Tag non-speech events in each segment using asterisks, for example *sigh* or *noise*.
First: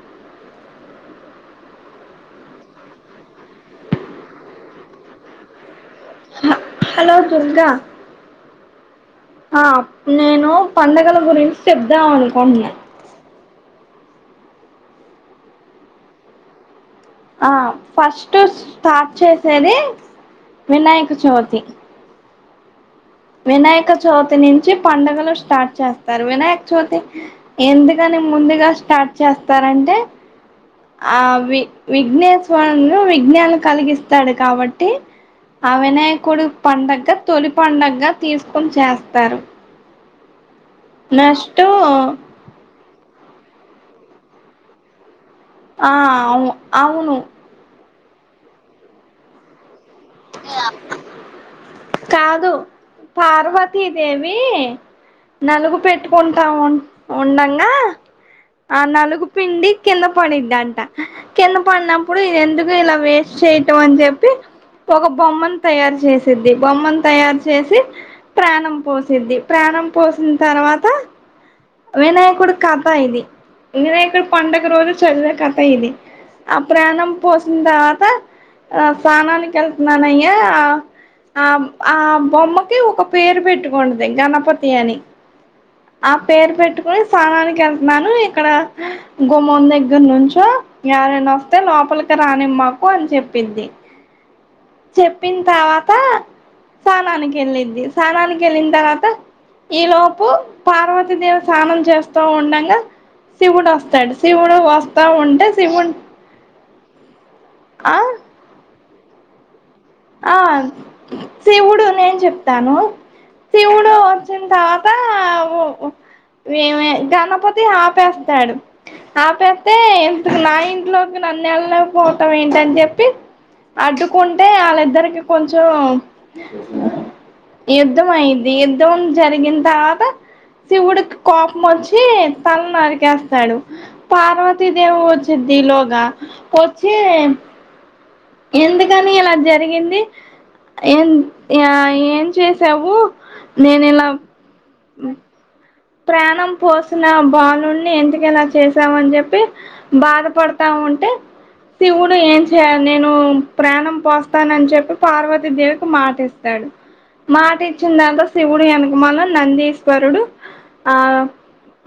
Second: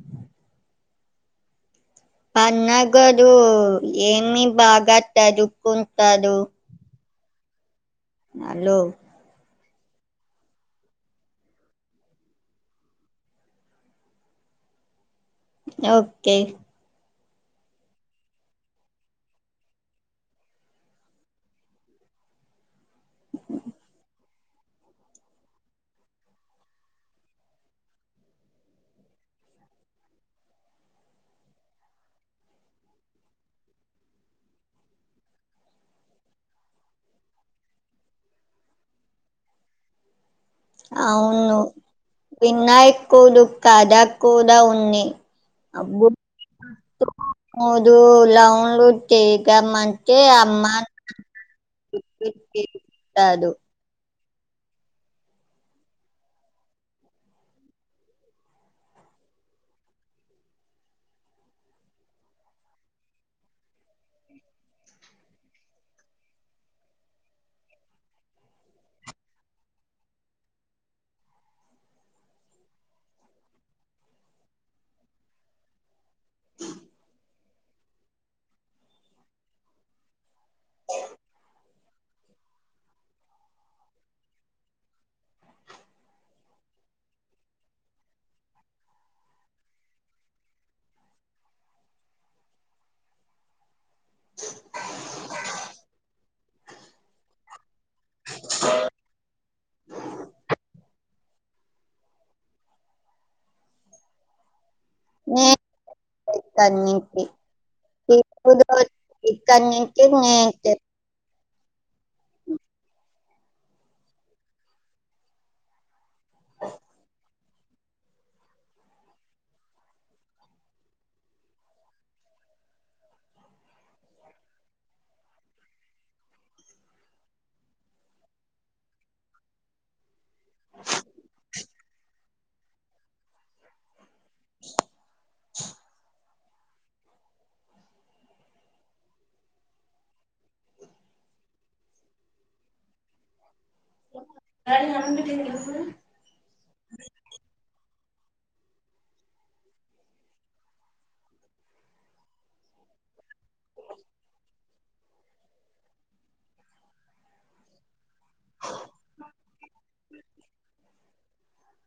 అ పన్నగదు ఏమి బాగా చదువుకు తడు చెప్పురా హల్లో ఆ నేను పండగల గురించి చెప్దాం అనుకుంటున్నా ఓకే ఆ ఫస్ట్ స్టార్ట్ చేసేది వినాయక చవితి. వినాయక చవితి నుంచి పండుగలు స్టార్ట్ చేస్తారు వినాయక చవితి ఎందుకని ముందుగా స్టార్ట్ చేస్తారంటే ఆ వి విఘ్నేశ్వరును విఘ్నాలు కలిగిస్తాడు కాబట్టి ఆ వినాయకుడు పండగ తొలి పండుగగా తీసుకొని చేస్తారు అవును నెక్స్ట్ వినాయక్ కూదు కాదా కూద ఉంది ఆ అవును అవును దు లవన్లు చేగా మం కే అమ్మా కాదు వీనలుగు పెట్టుకుంటా ఉండంగా ఆ నలుగు పిండి కింద పడిద్దంట కింద పడినప్పుడు ఎందుకు ఇలా వేస్ట్ చేయటం అని చెప్పి ఒక బొమ్మను తయారు చేసిద్ది బొమ్మను తయారు చేసి ప్రాణం పోసిద్ది ప్రాణం పోసిన తర్వాత వినాయకుడు కథ ఇది వినాయకుడు పండుగ రోజు చంద్రుని కథ ఇది అ ప్రాణం పోస్ వచ్చిన తర్వాత ఆ స్నానానికి వెళ్తున్నానయ్యా ఆ ఆ బొమ్మకి ఒక పేరు పెట్టుకుంటది గణపతి అని ఆ పేరు పెట్టుకుని స్నానానికి వెళ్తన్నాను ఇక్కడ గుమ్మం దగ్గర నుంచో ఎవరైనా వస్తే లోపలికి రానిమాకు అని చెప్పిద్ది. చెప్పింతర్వాత స్నానానికి వెళ్ళిద్ది. స్నానానికి వెళ్ళిన తర్వాత ఈ లోపు పార్వ తిదేవి స్నానం చేస్తూ ఉండంగా శివుడు వస్తాడు శివుడు వస్ తే ఉంటే నేను శివుడి ని ఇక్కడి నుంచి ఆ ఇక్కన్ని ఆ శివుడు నేను చెప్తాను శివుడు వచ్చిన తర్వాత ఓ గణపతి ఆపేస్తాడు ఆపేస్తే ఇకు నా ఇంట్లోకి నన్ను వెళ్లలేక పోవటం ఏంటని చెప్పి అడ్డుకుంటే వాళ్ళ ఇద్దరికి కొంచెం యుద్ధం అయిద్ది యుద్ధం జరిగిన తర్వాత శివుడు కి కోపం వచ్చి తల నరికేస్తాడు పార్వతిదేవి వచింద్ది ఇలోగా వచ్చి ఎందుకని ఇలా జరిగిం ఎం ఎం చేసావు నేను ఇలా అ అం ప్రాణం పోసిన బా వాలుని ఎందుకు ఇలా చేసామని చెప్పి బాధపడతా ఉంటే శివుడు ఏం చేయలా నేను ప్రాణం పోస్తానని చెప్పి పార్వతీ దేవికి మాట ఇస్తాడు మాట ఇచ్చిన దాంతో శివుడు వెనక మాల నందీశ్వరుడు ఆ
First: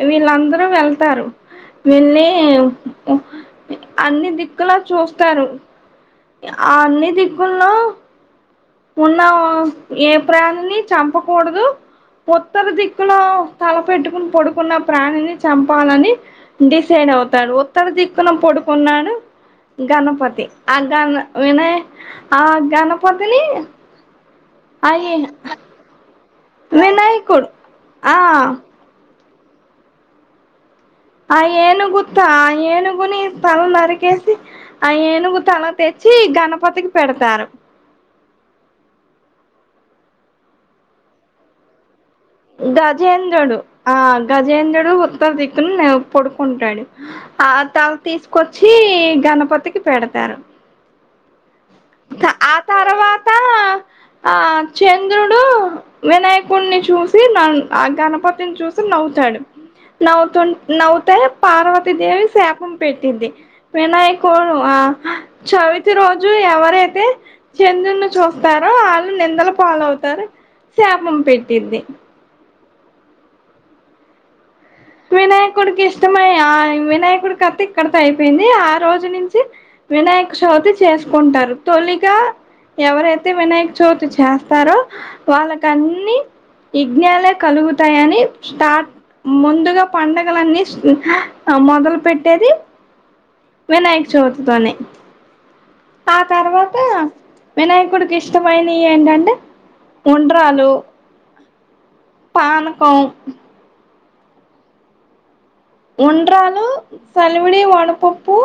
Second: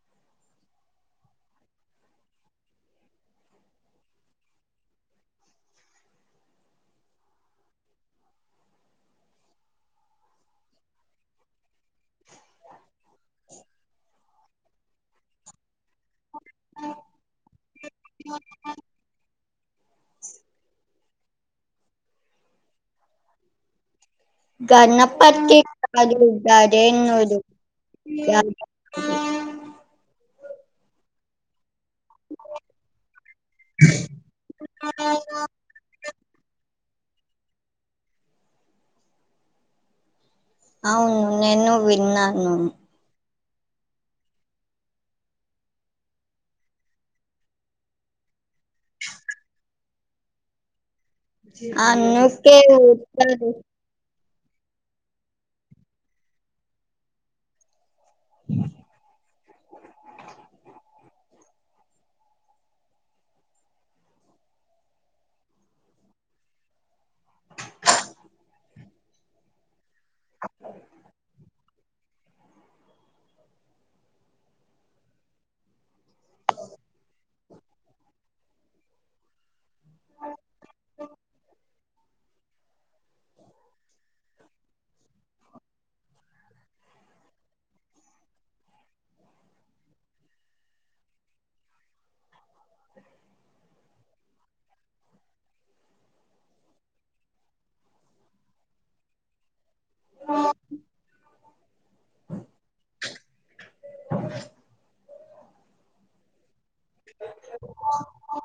వీళ్ళందరూ వెళ్తారు వెళ్లి అన్ని దిక్కులా చూస్తారు అన్ని దిక్కులో ఉన్న ఏ ప్రాణిని చంపకూడదు ఉత్తర దిక్కులో తలపెట్టుకుని పడుకున్న ప్రాణిని చంపాలని డిసైడ్ అవుతాడు ఉత్తర దిక్కున పడుకున్నాడు గణపతి ఆ గణ వినయ ఆ గణపతిని అయి గణపతి కాదు అదేన్నడు వినాయకుడు ఆ గణపతి ఆ ఏనుగు గు ఆ ఏనుగుని తల నరికేసి ఆ ఏనుగు తల తెచ్చి గణపతికి పెడతారు అవును నెను వి గజేంద్రుడు ఆ గజేంద్రుడు ఉత్తర దిక్కున పడుకుంటాడు ఆ తల తీసుకొచ్చి గణపతికి పెడతారు ఆ అందుకె తర్వాత *unintelligible* ఆ చంద్రుడు వినాయకుడిని చూసి న గణపతిని చూసి నవ్వుతాడు నవ్వుతుం నవ్వు పార్వతీదేవి శాపం పెట్టింది వినాయకుడు ఆ చవితి రోజు ఎవరి రైతే చంద్రున్ని చూస్తారో వాళ్ళు నిందల పాలవుతారు శాపం పెట్టింది వినాయకుడికి ఇష్టమై ఆ వినాయకుడి కథ ఇక్కడతో అయిపోయింది ఆ రోజు నుంచి వినాయక చవితి చేసుకుంటారు తొలిగా ఎవరైతే వినాయక చవితి చేస్తారో వాళ్ళకన్ని విజ్ఞాలే కలుగుతాయని స్టార్ట్ ముందు పండగలన్నీ మొదలు పెట్టేది వినాయక చవితితోనే ఆ తర్వాత వినాయకుడికి ఇష్టమైనయ్ ఏంటంటే ఉండ్రాళ్ళు పానకం అ ఉండ్రాళ్ళు సలివిడి వడపప్పు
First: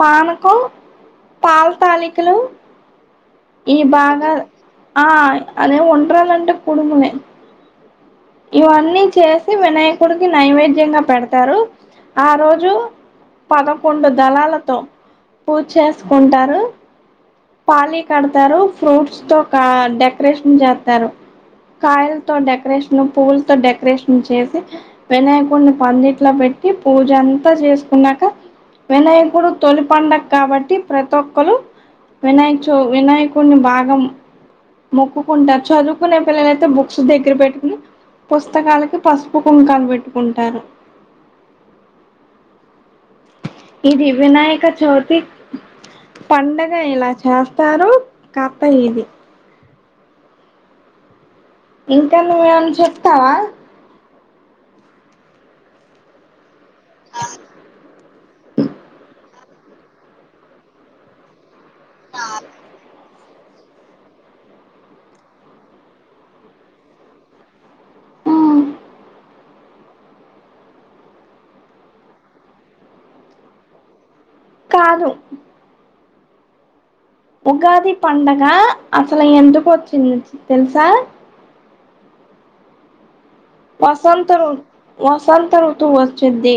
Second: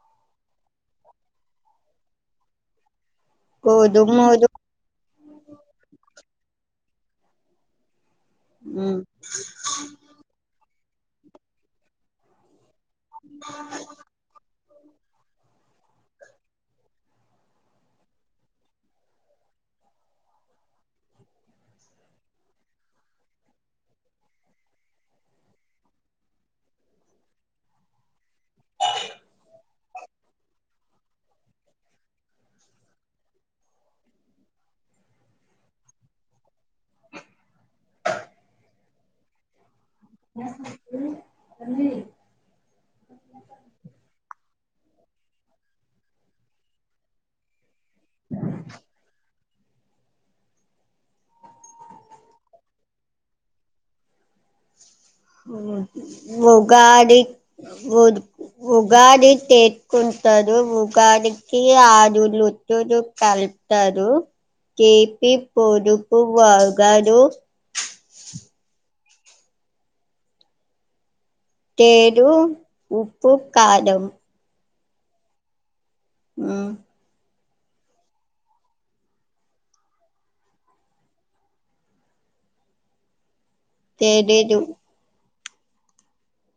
పానకం పాలతాలి హలో ఈ భాగా ఆ అదే ఉండ్రాలంటే కుడుములే ఇవన్నీ చేసి వినాయకుడికి నైవేద్యంగా పెడతారు ఆ రోజు పదకొండు దళాలతో పూజ చేసుకుంటారు పాలి కడతారు ఫ్రూట్స్ తో కా డెకరేషన్ చేత్తారు కాయలతో డెకరేషను పువ్వులతో డెకరేషను చేసి వినాయకుడిని పందిట్లో పెట్టి పూజ అంతా చేసుకున్నాక వినాయకుడు తొలి పండగ కాబట్టి ప్రతి ఒక్కలు వినాయక చ వినాయకుడిని బాగా మొక్కుకుంటారు చదువుకునే పిల్లలైతే బుక్స్ దగ్గర పెట్టుకుని పుస్తకాలకి పసుపు కుంకాలు పెట్ పెట్టుకుంటారు ఇది వినాయక చవితి పండగ ఎలా చాస్ తారు కథ ఇది ఇంకా నువ్వేమన్న చెప్తావా గాది ఉగాది చేసుకుంటారు ఉగాది ఇ ఆజులు జు జు కలుపుతారు తీపి పొదుపు వగరు తేరు ఉప్పు కారం కాదు హ్మ్ ఉగాది పండగ అసలు ఎందుకు వచ్చింది తెలుసా వసంతం తెలీదు వస్ వసంత రుతువు వచ్చింది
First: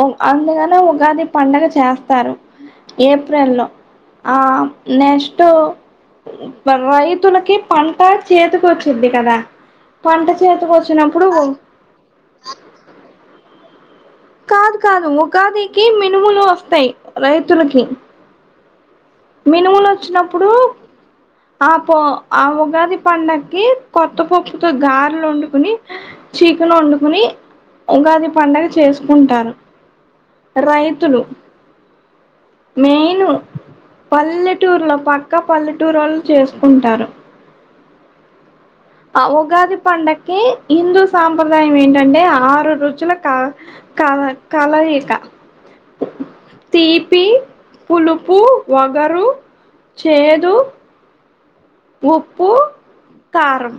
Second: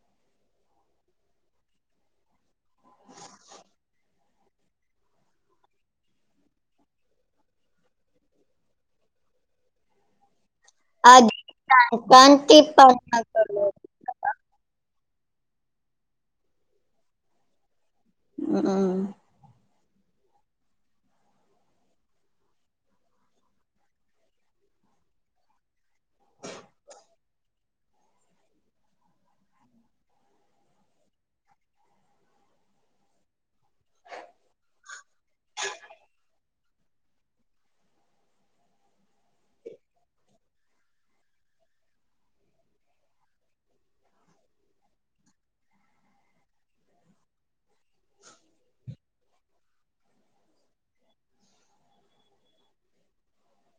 ఉ అందుకనే ఉగాది పండగ చేస్తారు ఏప్రల్ లో ఆ నెక్స్ట్ రైతులకి పంట చేతికి వచ్చిద్ది కదా పంట చేతికొ అది సంక్రాంతి పండగ కదా కాదు కాదు ఉగాదికి మినుములు వస్తాయి రైతులకి హ్మ్ మినుములు వచ్చినప్పుడు ఆ పో ఆ ఉగాది పండగకి కొత్త పప్పుతో గారెలు వండుకుని చికెన్‌ వండుకుని ఉగాది పండుగ చేసుకుంటారు రైతులు మెయిను పల్లెటూరులో పక్కా పల్లెటూరోళ్ళు చేసుకుంటారు ఆ ఉగాది పండక్కి హిందూ సాంప్రదాయం ఏంటంటే ఆరు రుచుల క కల కలయిక తీపి పులుపు వగరు చేదు ఉప్పు కారం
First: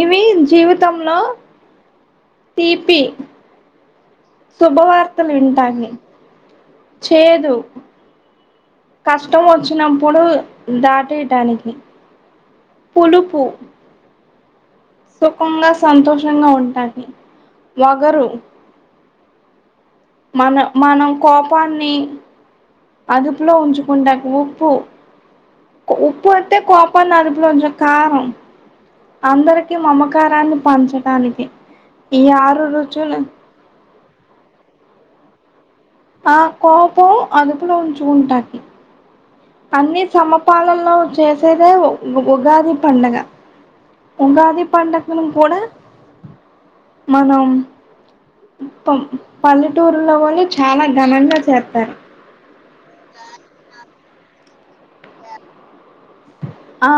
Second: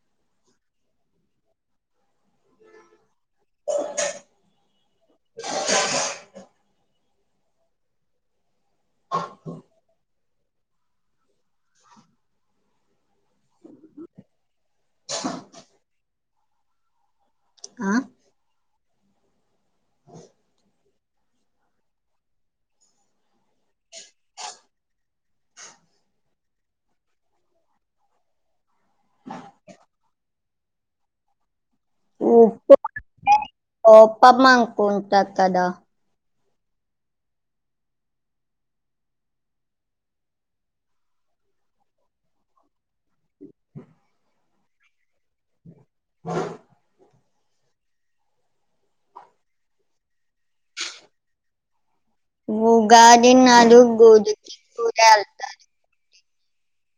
ఇవి జీవితంలో తీపి శుభవార్తలు వింటాని చేదు కష్టం వచ్చినప్పుడు దా *unintelligible* పులుపు కు సుఖంగా సంతోషంగా ఉం కాని వగరు మన మనం కోపాన్ని అదుపులో ఉంచుకుంటాకి ఉప్పు ఉప్పు అంటే కోపాన్ని అదుపులో ఉంచ కారం అందరికీ మమకారాన్ని పంచటానికి ఈ ఆరు ఉప్పు రుచులు ఓప్ప మాంకు తత్తడా ఆ కోపం అదుపులో ఉంచు ఉంటాకి అన్ని సమపాళ్ళలో చేసేదే ఉ ఉగాది పండగ ఉగాది పండుగని కూడ మనం మొత్తం పల్లెటూరులో వోన్ని చాలా ఘనంగా చేత్తారు. ఉగాది నలు గు *unintelligible* కూడా వెళ్తాను ఆ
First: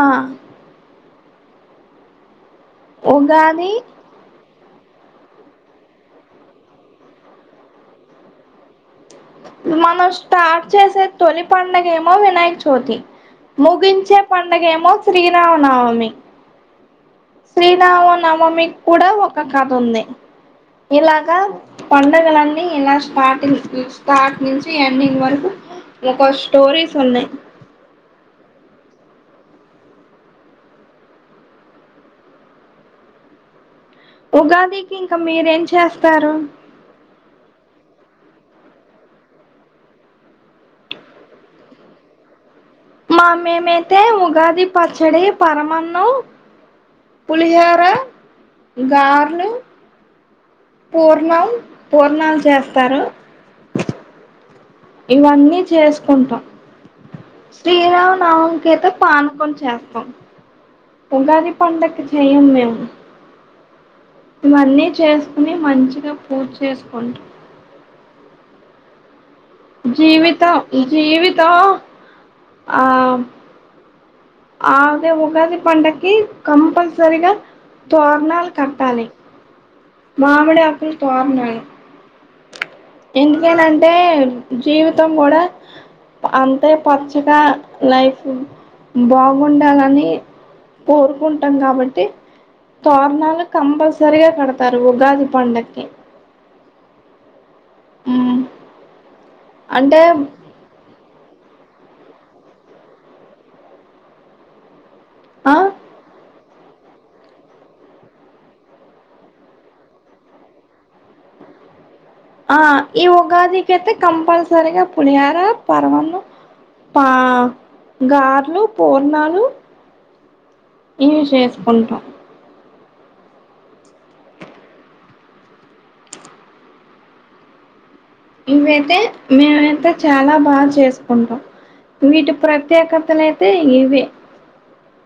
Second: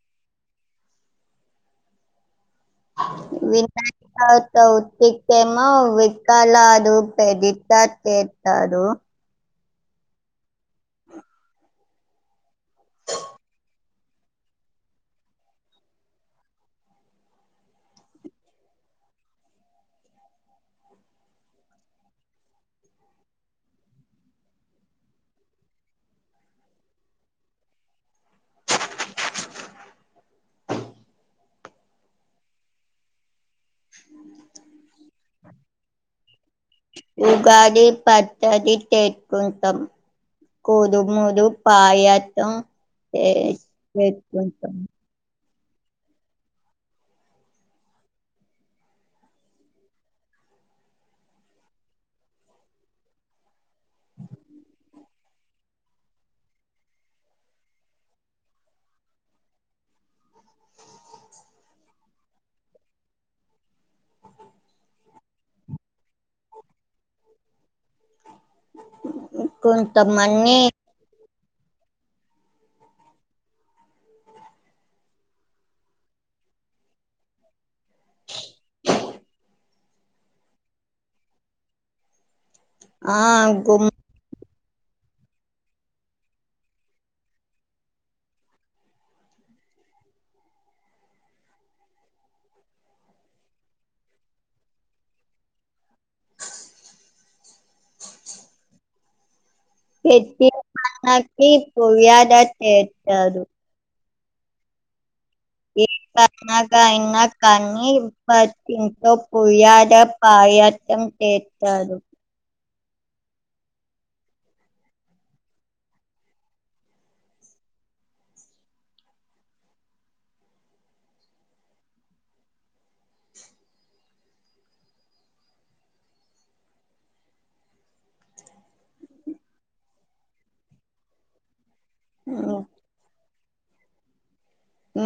ఉగాది చౌతికేమో వికాలదు పెదిద్ద చేత్తారు. మనం స్టార్ట్ చేసే తొలి పండగేమో వినాయకచవితి ముగించే పండుగ ఏమో శ్రీరామనవమి. శ్రీరామనవమికి కూడా ఒక కథ ఉంది. ఇలాగా పండుగలన్నీ ఇలా స్టార్టింగ్ స్టార్ట్ నుంచి ఎండింగ్ వరకు ఒక స్టోరీస్ ఉన్నాయి. ఉగాదికి ఇంక మీరేం చేస్తారు తది తెేట్టుకుంటాం కూదుముదు పాయత్తం మా మేమయితే ఉగాది పచ్చడి పరమన్నం పులిహార, గార్లు పూర్ణం పూర్ణాలు చేస్తారు. ఇవన్నీ చేసుకుంటాం. శ్రీరామనవమికి అయితే పానకం చేస్తాం. ఉగాది పండక్కి చెయ్యం మేము ఇవన్నీ చేసుకుని మంచిగా పూజ చేసుకుంటాం. జీవితం కొంతమంది జీవి త ఆ ఆదే ఉగాది పండకి కంపల్సరీ గా తోరణాలు కట్టాలి మామిడాకుల తోరణాలు ఆ ఎందుకని గుమ్మ అంటే జీవితం గూడా అంతే పచ్చగా లైఫ్ బాగుండాలని కోరుకుంటాం గాబట్టి తారణాలు కంపల్సరిగా కడతారు ఉగాది పండక్కి ఉ పెద్ధి *inaudible* ఆ ఏ అగా అయినా కానీట్ పుయాద పాయం చేస్తడు ఆ ఈ ఉగాదికి అయితే కంపల్సరిగా పులిహార పరమాన్నం పా గార్లు పూర్ణాలు ఇవి చేసుకుంటాం ఇవైతే మేమైతే చాలా బాగా చేసుకుంటాం వీటి ప్రత్యేకతలే ఇవే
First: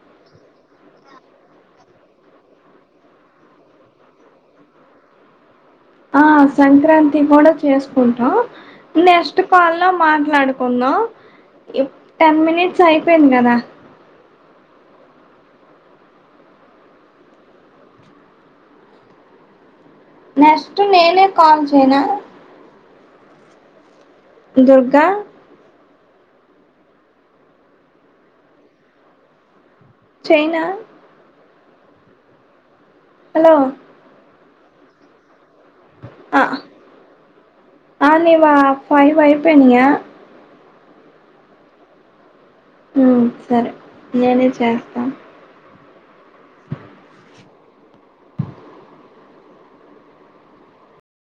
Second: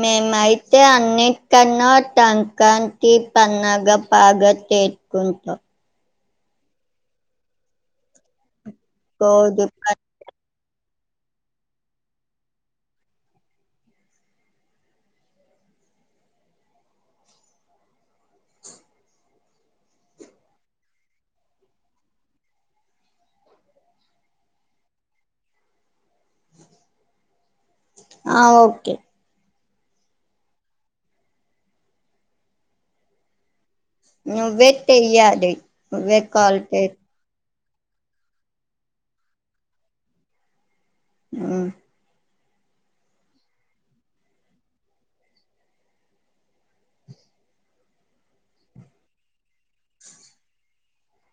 మేమైతే అన్నిటికన్నా సంకన్కి పన్నగ బాగా తేసుకుంటాం ఆ సంక్రాంతి కూడా చేసుకుంటాం నెక్స్ట్ కోడి కాల్ ప లో మాట్లాడుకుందాం టెన్ మినిట్స్ అయిపోయింది గదా నెక్స్ట్ నేనే కాల్ చేయనా దుర్గా ఆ ఓకే చైనా హలో నువ్వే తియ్యాలి వ్వే ఆ కాల్చేయ్ ఆ నీవా ఫైవేపేనియా ఆ ఊ సరే నేనే చేస్తాను